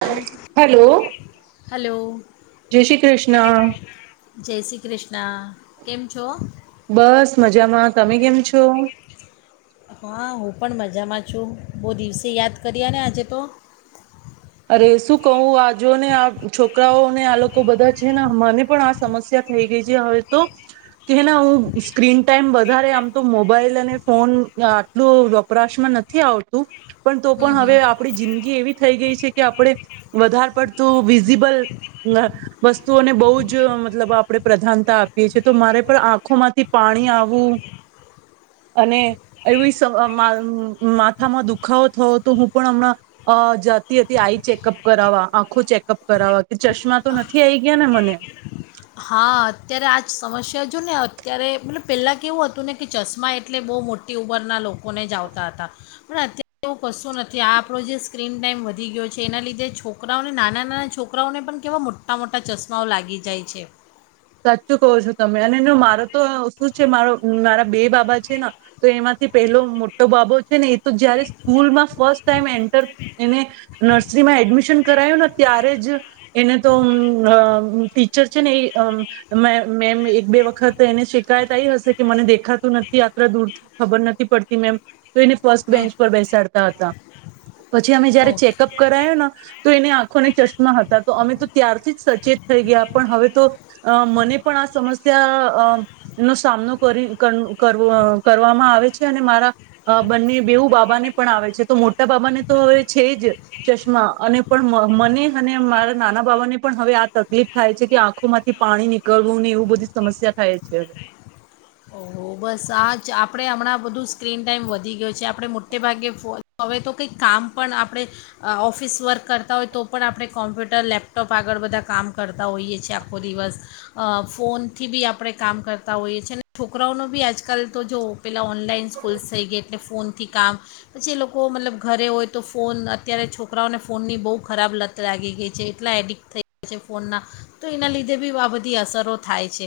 Hello hello હલોલો જય શ્રી કૃષ્ણ જય શ્રી કૃષ્ણ. કેમ છો? બસ મજામાં તમે કેમ છો? હા હું પણ મજામાં છું બહુ દિવસે યાદ કરી્યા ને આજે તો અરે શું કહું આજને આ છોકરાઓને આ લોકો બધા છેને મને પણ આ સમસ્યા થઈ ગઈ છે હવે તો કે હેને હું સ્ક્રીન ટાઈમ વધારે આમ તો મોબાઈલ અને ફોન આટલું વપરાશમાં નથી આવતું પણ તો હં પણ હં હવે આપણી જિંદગી એવી થઈ ગઈ છે કે આપણે વધારે પડતું વિઝિબલ વસ્તુઓને બહુ જ મતલબ આપણે પ્રધાનતા આપીએ છ છેએ તો મારે પણ આંખો માંથી પાણી આવવું અને એવી માથામાં દુખાવો થવ તો હું પણ હમણાં જાતિ હ આઈ ચેકઅપ કરાવવા આખો ચેકઅપ કરાવવા કે ચશ્મા તો નથી આઈ ગયા ને મને હા અત્યારે આ જ સમસ્યા જો ને અત્યારે મતલબ પહેલાં કેવું હતું ને કે ચશ્મા એટલે બહુ મોટી ઉંમરના લોકોને જ આવતા હતા પણ અત્યારે એવું કશું નથી આ આપણો જે સ્ક્રીન ટાઈમ વધી ગયો છે એના લીધે છોકરાઓને નાના નાના છોકરાઓને પણ કેવા મોટા મોટા ચશ્માઓ લાગી જાય છે. સાચું કહો છો તમે અને મારો તો શું છે મારો મારા બે બાબા છે ને તો એમાંથી પેહલો મોટો બાબો છે ને એ તો જયારે સ્કૂલમાં ફસ્ટ ટાઈમ એન્ટર એને નર્સરીમાં એડમિશન કરાયું ને ત્યારે જ એને તો અ ટીચર છે ને એ મેમ એક બે વખત એને શિકાયત આ આવી હશે કે મને દેખાતું નથી આત્ર દૂરથી ખબર નથી પડતી મેમ તો એને ફસ્ટ હં બેન્ચ પર બેસાડતા હતા. પછી અમે જયારે ઓકે ચેકઅપ કરાયો‌ ન તો એને આંખોને ચશ્મા હતા તો અમે તો ત્યારથી જ સચેત થઈ ગયા પણ હવે તો અ મને પણ આ સમસ્યા અ નો સામનો કરી કરીવો કરવામાં આવે છે અને મારા બંને બેવું બાબાને પણ આવે છે તો મોટા બાબાને તો હવે છે જ ચશ્મા અને પણ મને અને મારા નાના બાબાને પણ હવે આ તકલીફ થાય છે કે આંખોમાં થી પાણી નીકળવું નહી એવું બધી સમસ્યા થાય છે હવે તો બસ આ જ આપણે હમણાં બધું સ્ક્રીન ટાઈમ વધી ગયો છે આપણે મોટે ભાગે ફો હવે તો કંઈક કામ પણ આપણે ઓફિસ વર્ક કરતા હોય તો પણ આપણે કોમ્પ્યુટર લેપટોપ આગળ બધા કામ કરતા હોઈએ છીએ આખો દિવસ ફોનથી બી આપણે કામ કરતા હોઈએ છીએ ને છોકરા છોકરાઓનો બી આજ કલ તો જો પેલા ઓનલાઈન સ્કૂલ્સ થઈ ગઈ એટલે ફોન થી કામ પછી એ લોકો મતલબ ઘરે હોય, તો ફોન અત્યારે છોકરાઓને ફોનની બહુ ખરાબ લત લાગી ગઈ છે. એટલા એડિક્ટ થઈ ગયા છે. ફોનના તો એના લીધે બી આ બધી અસરો થાય છે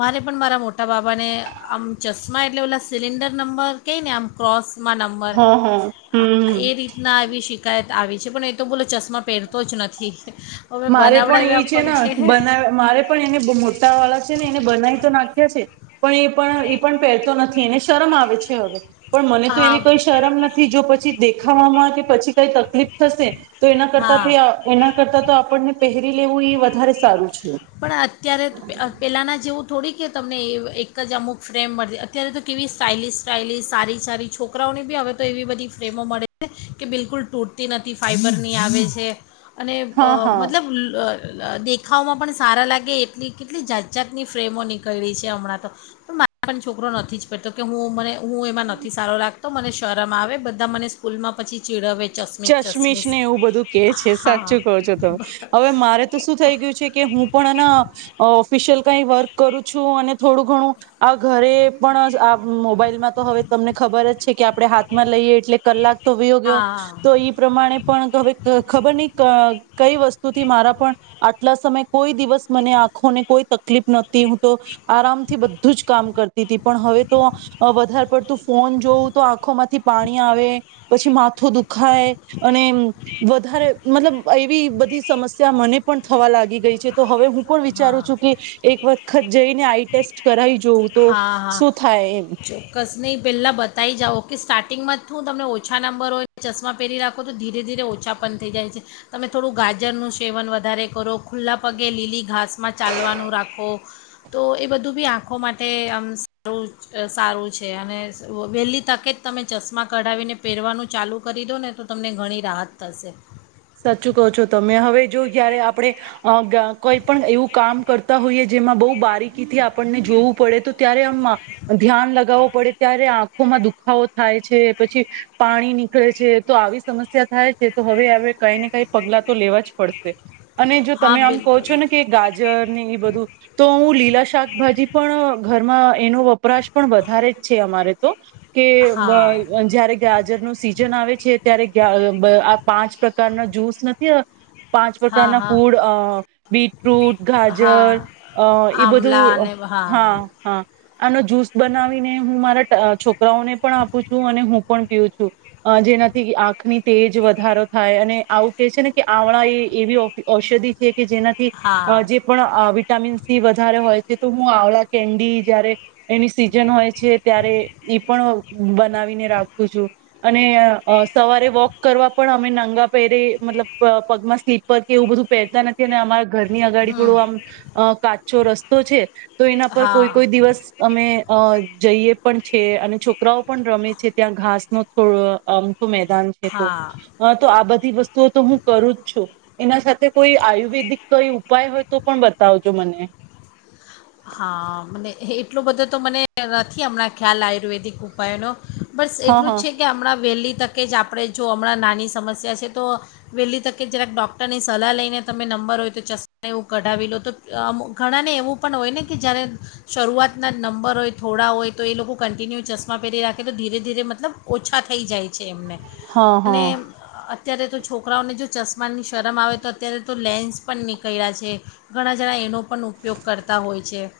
મારે પણ મારા મોટા બાબાને, આમ ચશ્મા એટલે ઓલા સિલિન્ડર નંબર કઈ ને આમ ક્રોસ માં નંબર હા હા હમ એ રીતના આવી શિકાયત આવી છે પણ એ તો બોલો ચશ્મા પહેરતો જ નથી મારે પણ એ છે, ને, બના મારે પણ એને મોટા વાળા છે ને, એને બનાવી તો નાખ છેી પણ એ પણ એ પણ પહેરતો નથી ને શરમ આવે છે, હવે. પણ મને તો હા એવી કોઈ શરમ નથી જો પછી. દેખાવામાં કે પછી કઈ તકલીફ થશે. તો એના કરતા હા એના કરતા તો. પહેરી લેવું એ વધારે સારું છે. પણ અત્યારે પેલાના જેવું. થોડી કે તમને એક જ અમુક ફ્રેમ મળતી, અત્યારે તો, કેવી સ્ટાઇલિસ સ્ટાઇલિશ સારી સારી છોકરાઓની બી હવે તો, એવી બધી ફ્રેમો મળે છે કે બિલકુલ તૂટતી નથી ફાઈબર ની આવે છે. અને હા હા મતલબ. દેખાવમાં પણ. સારા લાગે એટલી કેટલી જાત જાાતની ફ્રેમો નીકળી છે હમણાં તો મારા પણ છોકરો નથી જ પડતો કે હું મને. હું એમાં નથ સારળક. તો, મને શોરામાં આવે બધા મને સ્કૂલમાં પછી ચીડવેે. ચશ્મિશ ને એવું બધું કે છે હા સાચું કહો છો તમે હવે મારે તો શું થઈ ગયું છે. હું પણ એ ઓ. કઈ વર્ક કરું છું અને થોડું ઘણું આ ઘરે પણ આ મોબાઈલમાં તો હવે તમને ખબર જ છે. કે આપણે હાથમાં લઈએ એટલે કલાક તો વીયો હા ગયો. પ્રમાણે પણ હવે, ખબર નહ કઈ વસ્તુથી મારા પણ આટલા સમય કોઈ, દિવસ મને આંખોને કોઈ તકલીફ નહતી હું તો આરામ થી બધું જ કામ કરતી. પણ હવે તો વધારે. પડતું ફોન જોવું તો આંખોમાંથી પાણી આવે પછી માથું દુખ. ખાય અને વધારે. મતલબ એવી બધી સમસ્યા મને પણ થવા લાગી ગઈ છે, તો હવે હું. હા વિચારું છું કે એક વખત જઈને આઈ ટેસ્ટ કરાવી જોઉં તો હા હા શું થાય એમ. ચોક્કસ નહીં પહેલાં બતાવી જાઓ કે સ્ટાર્ટિંગમાં તું તમને ઓછા નંબર હોય ચશ્મા પહેરી રાખો તો ધીરે ધીરે ઓછા પણ થઈ જાય છે તમે થોડું ગાજરનું સેવન વધારે કરો ખુલ્લા પગે લીલી ઘાસ. રસમાં ચાલવાનું રાખો. તો એ બધું બી આંખો માટે, આમ સારું સારું છે અને વહેલી તકે, જ તમે ચશ્મા કઢાવીને પહેરવાનું ચાલુ કરી દો. ને તો, તમને ઘણી રાહત થશે. સાચું કહો છો તમે હવે જો જયારે આપણે કોઈ પણ એવું કામ કરતા હોઈએ જેમાં બહુ બારીકીથી આપણને જોવું પડે તો ત્યારે. ધ્યાન લગાઓ કે. પડે ત્યારે આંખોમાં દુખાવો થાય છે, પછી પાણી નીકળે છે તો આવી સમસ્યા થાય છે તો હવે અવે કઈ ને કઈ પગલા તો લેવા જ પડશે. અને જો હા તમે આમ કહો છો બિલકુલ ને કે ગાજર ને એ બધું તો હું લી લા શાકભાજી પણ ઘરમાં એનો વપરાશ પણ વધારે જ છે અમારે તો. કે બ હા અ જ્યારે ગાજર નું સીઝન આવે છે ત્યારે ગા અ બ પાંચ પ્ર કારના જૂસ નથી પાંચ હા પ્રકારના ફૂડ હા અ બીટરૂુટ, ગાજર હા અ એ આમલા બધું અને હા, હા, આનો જ્યુસ બનાવીને હું મારા ત અ છોક રાઓ ને પણ આપું છું અને હું પણ પીઉ છું, અ જેનાથી આંખની તેજ વધારે થાય અને આવું કે છે ને કે આવણા એ એવી ઔ ઔષધિ છે કે જેનાથી હા જે પણ વિટામિન સી વધારે હોય છે તો હું આવળા કેન્ડી જ્યારે એની સિઝન હોય છે, ત્યારે ઈ પણ બનાવીને રાખું છું. અને અ સવારે વોક કરવા પણ અમે નં ગા પેરે મતલબ પગમાં સ્લીપર કે એવું બધું પહેરતા નથી અને અમારે ઘરની અગાડી હમ થોડો આમ કાચો રસ્તો છે તો એના પર કોઈ હા કોઈ દિવસ અમે અ જઈએ પણ છે, અને છો કરાઓ પણ રમે છે ત્યાં ઘાસ માં થોડું આમ મેદાન છે તો હા આ બધી વસ્તુઓ તો હું કરું જ છું, એના સા થે કોઈ આયુર્વેદિક કોઈ ઉપાય હોય તો પણ બતાવજો મને. હા, મને હેટલુ બધૂ તો મને નથી હમણાં ખ્યાલ આયુર્વેદિક ઉપાય નો. બસ હા એટલું જ હા છે કે હમણાં વહેલી તક કે જ આપણે જો હમણાં નાની સમસ્યા છે તો વલી તકે જરાક ડૉક્ટરની સલાહ લઈને તમે નંબર હોય તો ચશ્માને એવું કઢાવી લો તો આમ ઘણાને એવું પણ હોય ને કે જ્યારે શરૂઆતના નંબર હોય થોડા હોય તો એ લોકો કન્ટિન્યુ ચશ્મા પેહરી રાખે તો ધીરે ધીરે મતલબ ઓછા થઈ જાય છે એમને. હા અને હા અ ત્યારે તો છોકરાઓને જો ચશ્માની શરમ આવે તો અત્યારે તો લેન્સ પણ નીકઇડા છે, ઘણા જણા એનો પણ ઉપયોગ કરતા હોય છે.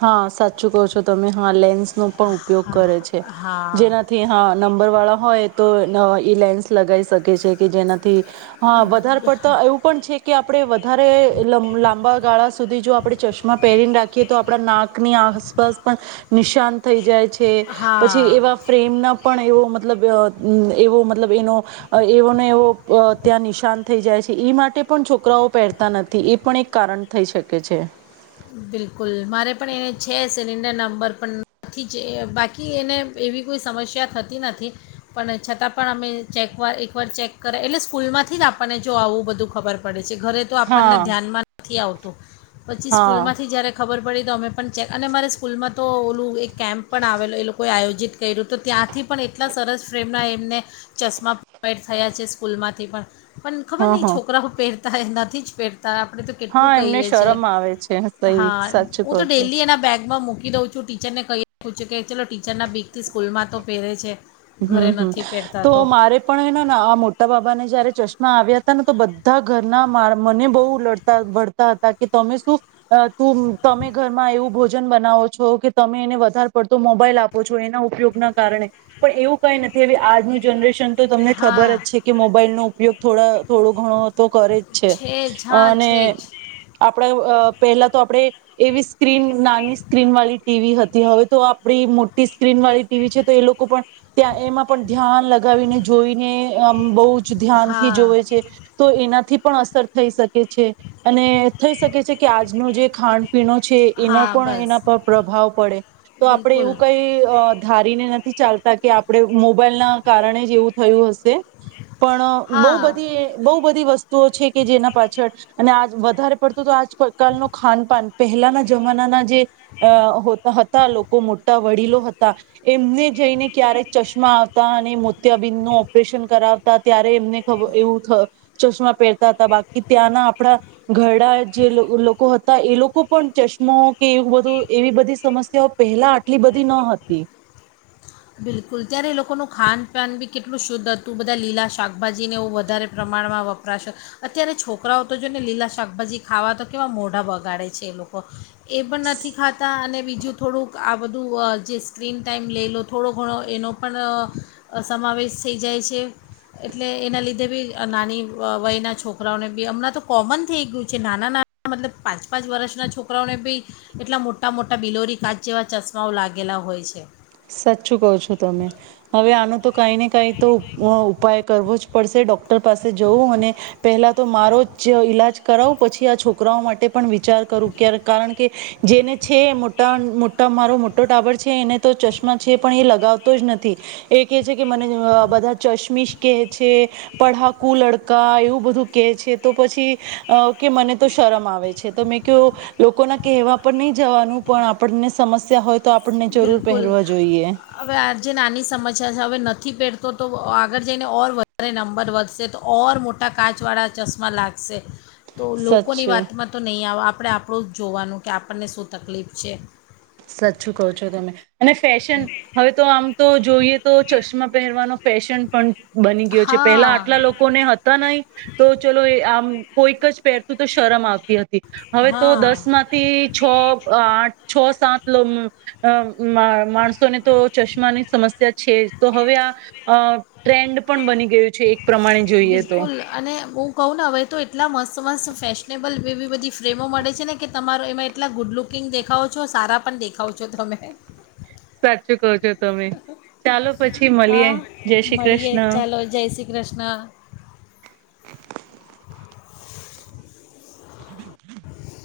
હ, સાચું કો છો તો તમે, હ લેન્સ નો પણ ઉપયોગ હા કરે છે હા જેનાથી હા નંબર વાળા હોય તો ઈ લેન્સ લગાવી શકે છે કે જેના થી હા વધારે પડતા એવું પણ છે કે આપડે વધારે લાંબા ગાળા સુધી જો આપણે ચશ્મા પહેરીને રાખીએ આપડા નાકની આસપાસ પણ નિશાન થઈ જાય છે. છે પછી હા એવા ફ્રેમ ના પણ એવો મતલબ એવો મતલબ એનો એવોને એવો ત્યાં નિશાન થઈ જાય છે એ માટે પણ છોકરાઓ પહેરતા નથી એ પણ એક કારણ થઈ શકે છે. બિલકુલ મારે પણ એને છે સિલિન્ડર નંબર પણ નથી બાકી એને એવી કોઈ સમસ્યા થતી નથી પણ છતાં પણ અમે ચેકવાર એકવાર ચેક કર્યા એટલે સ્કૂલમાંથી જ આપણને જો આવું બધું ખબર પડે છે. પછ ઘરે તો આપણને હા ધ્યાનમાં નથી આવતું. ્ટફ હા સ્કૂલમાંથી જ્યારે ખબર પડી તો અમે પણ ચેક અને મારે સ્કૂલમાં તો ઓલું એક કેમ્પ પણ આવેલો એ લોકો આયોજ જીત કર્યું તો ત્યાંથી પણ એટલા સરસ ફ્રેમના એમને ચશ્મા પ્રડ થયા છે સ્કૂલમાંથી પણ પણ ખબર હા નઈ હા છોકરા હું પહેર ત નથી જ પેરડ ત્યારે આપણે તો કેટલું હા એમને કહીએ છી શરમ આવે છે સહી હા સાચું ઉ કહો તો છો ડેલી એના બેગમાં મુક મૂકી દઉં છું ટીચરને કહી શકું છું કે ચલો ટીચરના બીકથી સ્કૂલમાં તો પહેરે છે. હમ ઘરે હમ નથી પહેરતા તો મારે પણ આ મોટા બાબાને જયારે ચશ્મા આવ્યા તો બધા ઘરના મા મને બહુ લડતા વળતા હતા કે તમે શું તું તમે ઘરમાં એવું ભોજન બનાવો છો કે તમે એને વધારે પડતો મોબાઈલ આપો છો એના ઉપયોગના કારણે પણ એવું કઈ નથી હવે આજનું જનરેશન તો તમને ખબર જ હા છે કે મોબાઈલ નો ઉપયોગ થોડા થોડો ઘણો તો કરે જ છે જ હા અને છે જ આપણે અ પહેલા તો આપે એવી સ્ક્રીન નાની સ્ક્રીન વાળી ટીવી હતી હવે તો આપડી મોટી સ્ક્રીન વાળી ટીવી છે તો એ લોકો પણ ત્યાં એમાં પણ ધ્યાન લગાવીને જોઈને આમ બહુ ધ્યાનથી હા જોવે છે તો એનાથી પણ અસર થઈ શકે છે અને થઈ શકે છે કે આજનો જે ખાણ પીણો છે એનો હા પણ બસ એના પર પ્રભાવ પડે તો આપણે બિલકુલ એવું કઈ અ ધારી ને નથી ચાલતા કે આપણે મોબાઈલ ના કારણે જ એવું થયું હશે. પણ બહુ હા બધી બહુ બધી વસ્તુઓ છે કે જેના પાછળ અને આ વધારે પડતું તો આજ કાલ નું ખાન પાન પહેલાના જમાનાના જે હતા લોકો મોટા વડીલો હતા એમને જઈને ચકશમા આવતા અને મોત્યાબિંદ નું ઓપરેશન કરાવતા ત્યારે એમને ખબ એવું થ ચશ્મા પહેરતા હતા બાકી ત્યાંના આપણા ઘરડા જે લોકો હતા એ લોકો પણ ચશ્મા કે એ બધું એવી બધી સમસ્યાઓ પહેલા આટલી બધી ન હતી. બિલકુલ ત્યારે લોકોનું ખાનપાન બી કેટલું શુદ્ધ હતું બધા લીલા શાકભાજીને એ વધારે પ્રમાણમાં વપરાશો અત્યારે છોકરાઓ તો જો ને લીલા શાકભાજી ખાવા તો કેવા મોઢા બગાડે છે એ લોકો એ પણ નથી ખાતા અને બીજું થોડુંક આ બધું જે સ્ક્રીન ટાઈમ લઈ લો થોડો ઘણો એનો પણ સમાવેશ થઈ જાય છે એટલે એના લીધે બી નાની વયના છોકરાઓને બી હમણાં તો કોમન થઈ ગયું છે નાના નાના મતલબ પાંચ પાંચ વર્ષના છોકરાઓને બી એટલા મોટા મોટા બિલોરી કાચ જેવા ચશ્માઓ લાગેલા હોય છે. સાચું કહ છો તમે હવે આનું તો કઈ નને કઈ તો ઉપાય કરવો જ પડશે ડૉક્ ટર પાસે જવું અને પહેલા તો મારો જ ઈલાજ કરાવું પછી આ છોકરાઓ માટે પણ વિચાર કરું કારણ કે જેને છે મોટા મોટા મારો મોટો ટાબર છે એને તો ચશ છે પણ એ લગાવતો જ નથી એ કે છે કે મને બધા ચશ્મીશ કેહે છે, પઢાકુ લડકા એવું બધું કેહે છે તો પછી કે મને તો શરમ આવે છે તો મેં કહ્યું લોકો ના કહેવા પર નહી જવાનું પણ આપણને સમસ્યા હોય તો આપણને જરૂર બિલકુલ પહેરવા જો હવે આ જે નાની સમસ્યા છે હવે નથી પહેરતી તો તો આગળ જઈને ઓર વધારે નંબર વધશે તો ઓર મોટા કાચ વાળા ચશ્મા લાગશે. તો લોકોની સચ વાતમાં તો નહીં આવે આપ આપણે આપણું જ જોવાનું કે આપણને શું તકલીફ છે. સાચું કો છો તમે અને ફેશન હવે તો આમ તો જોઈએ તો ચશ્મા પહેરવાનો ફેશન પણ બની ગયો છે પેલા હા આટલા લોકોને હતા નહી તો ચલો આમ કોઈક જ પહેરતું તો શરમ આવતું હતી હવે તો હા દસ માંથી છ આઠ છો. સાટ લો મ અ, મ માણસો ને તો ચશ્માની સમસ્યા છે જ તો હવે આ ટ્રેન્ડ પણ બની ગયું છે એક. પ્રમાણે જોઈએ તો. બિલકુલ અને હું કહું ને હવે તો એટલા મસ્ત મસ્ત ફેશનેબલ એવી બધી ફ્રેમો મળે છે, ને કે તમારો એમાં એટલા ગુડ લુકિંગ દેખાવો છો સારા પણ દેખાવો છો તમે. સાચું કવ છો તમે ચાલો. પછી મળીએ હા જય શ્રી મળીએ કૃષ્ણ ચાલો જય શ્રી કૃષ્ણ. હ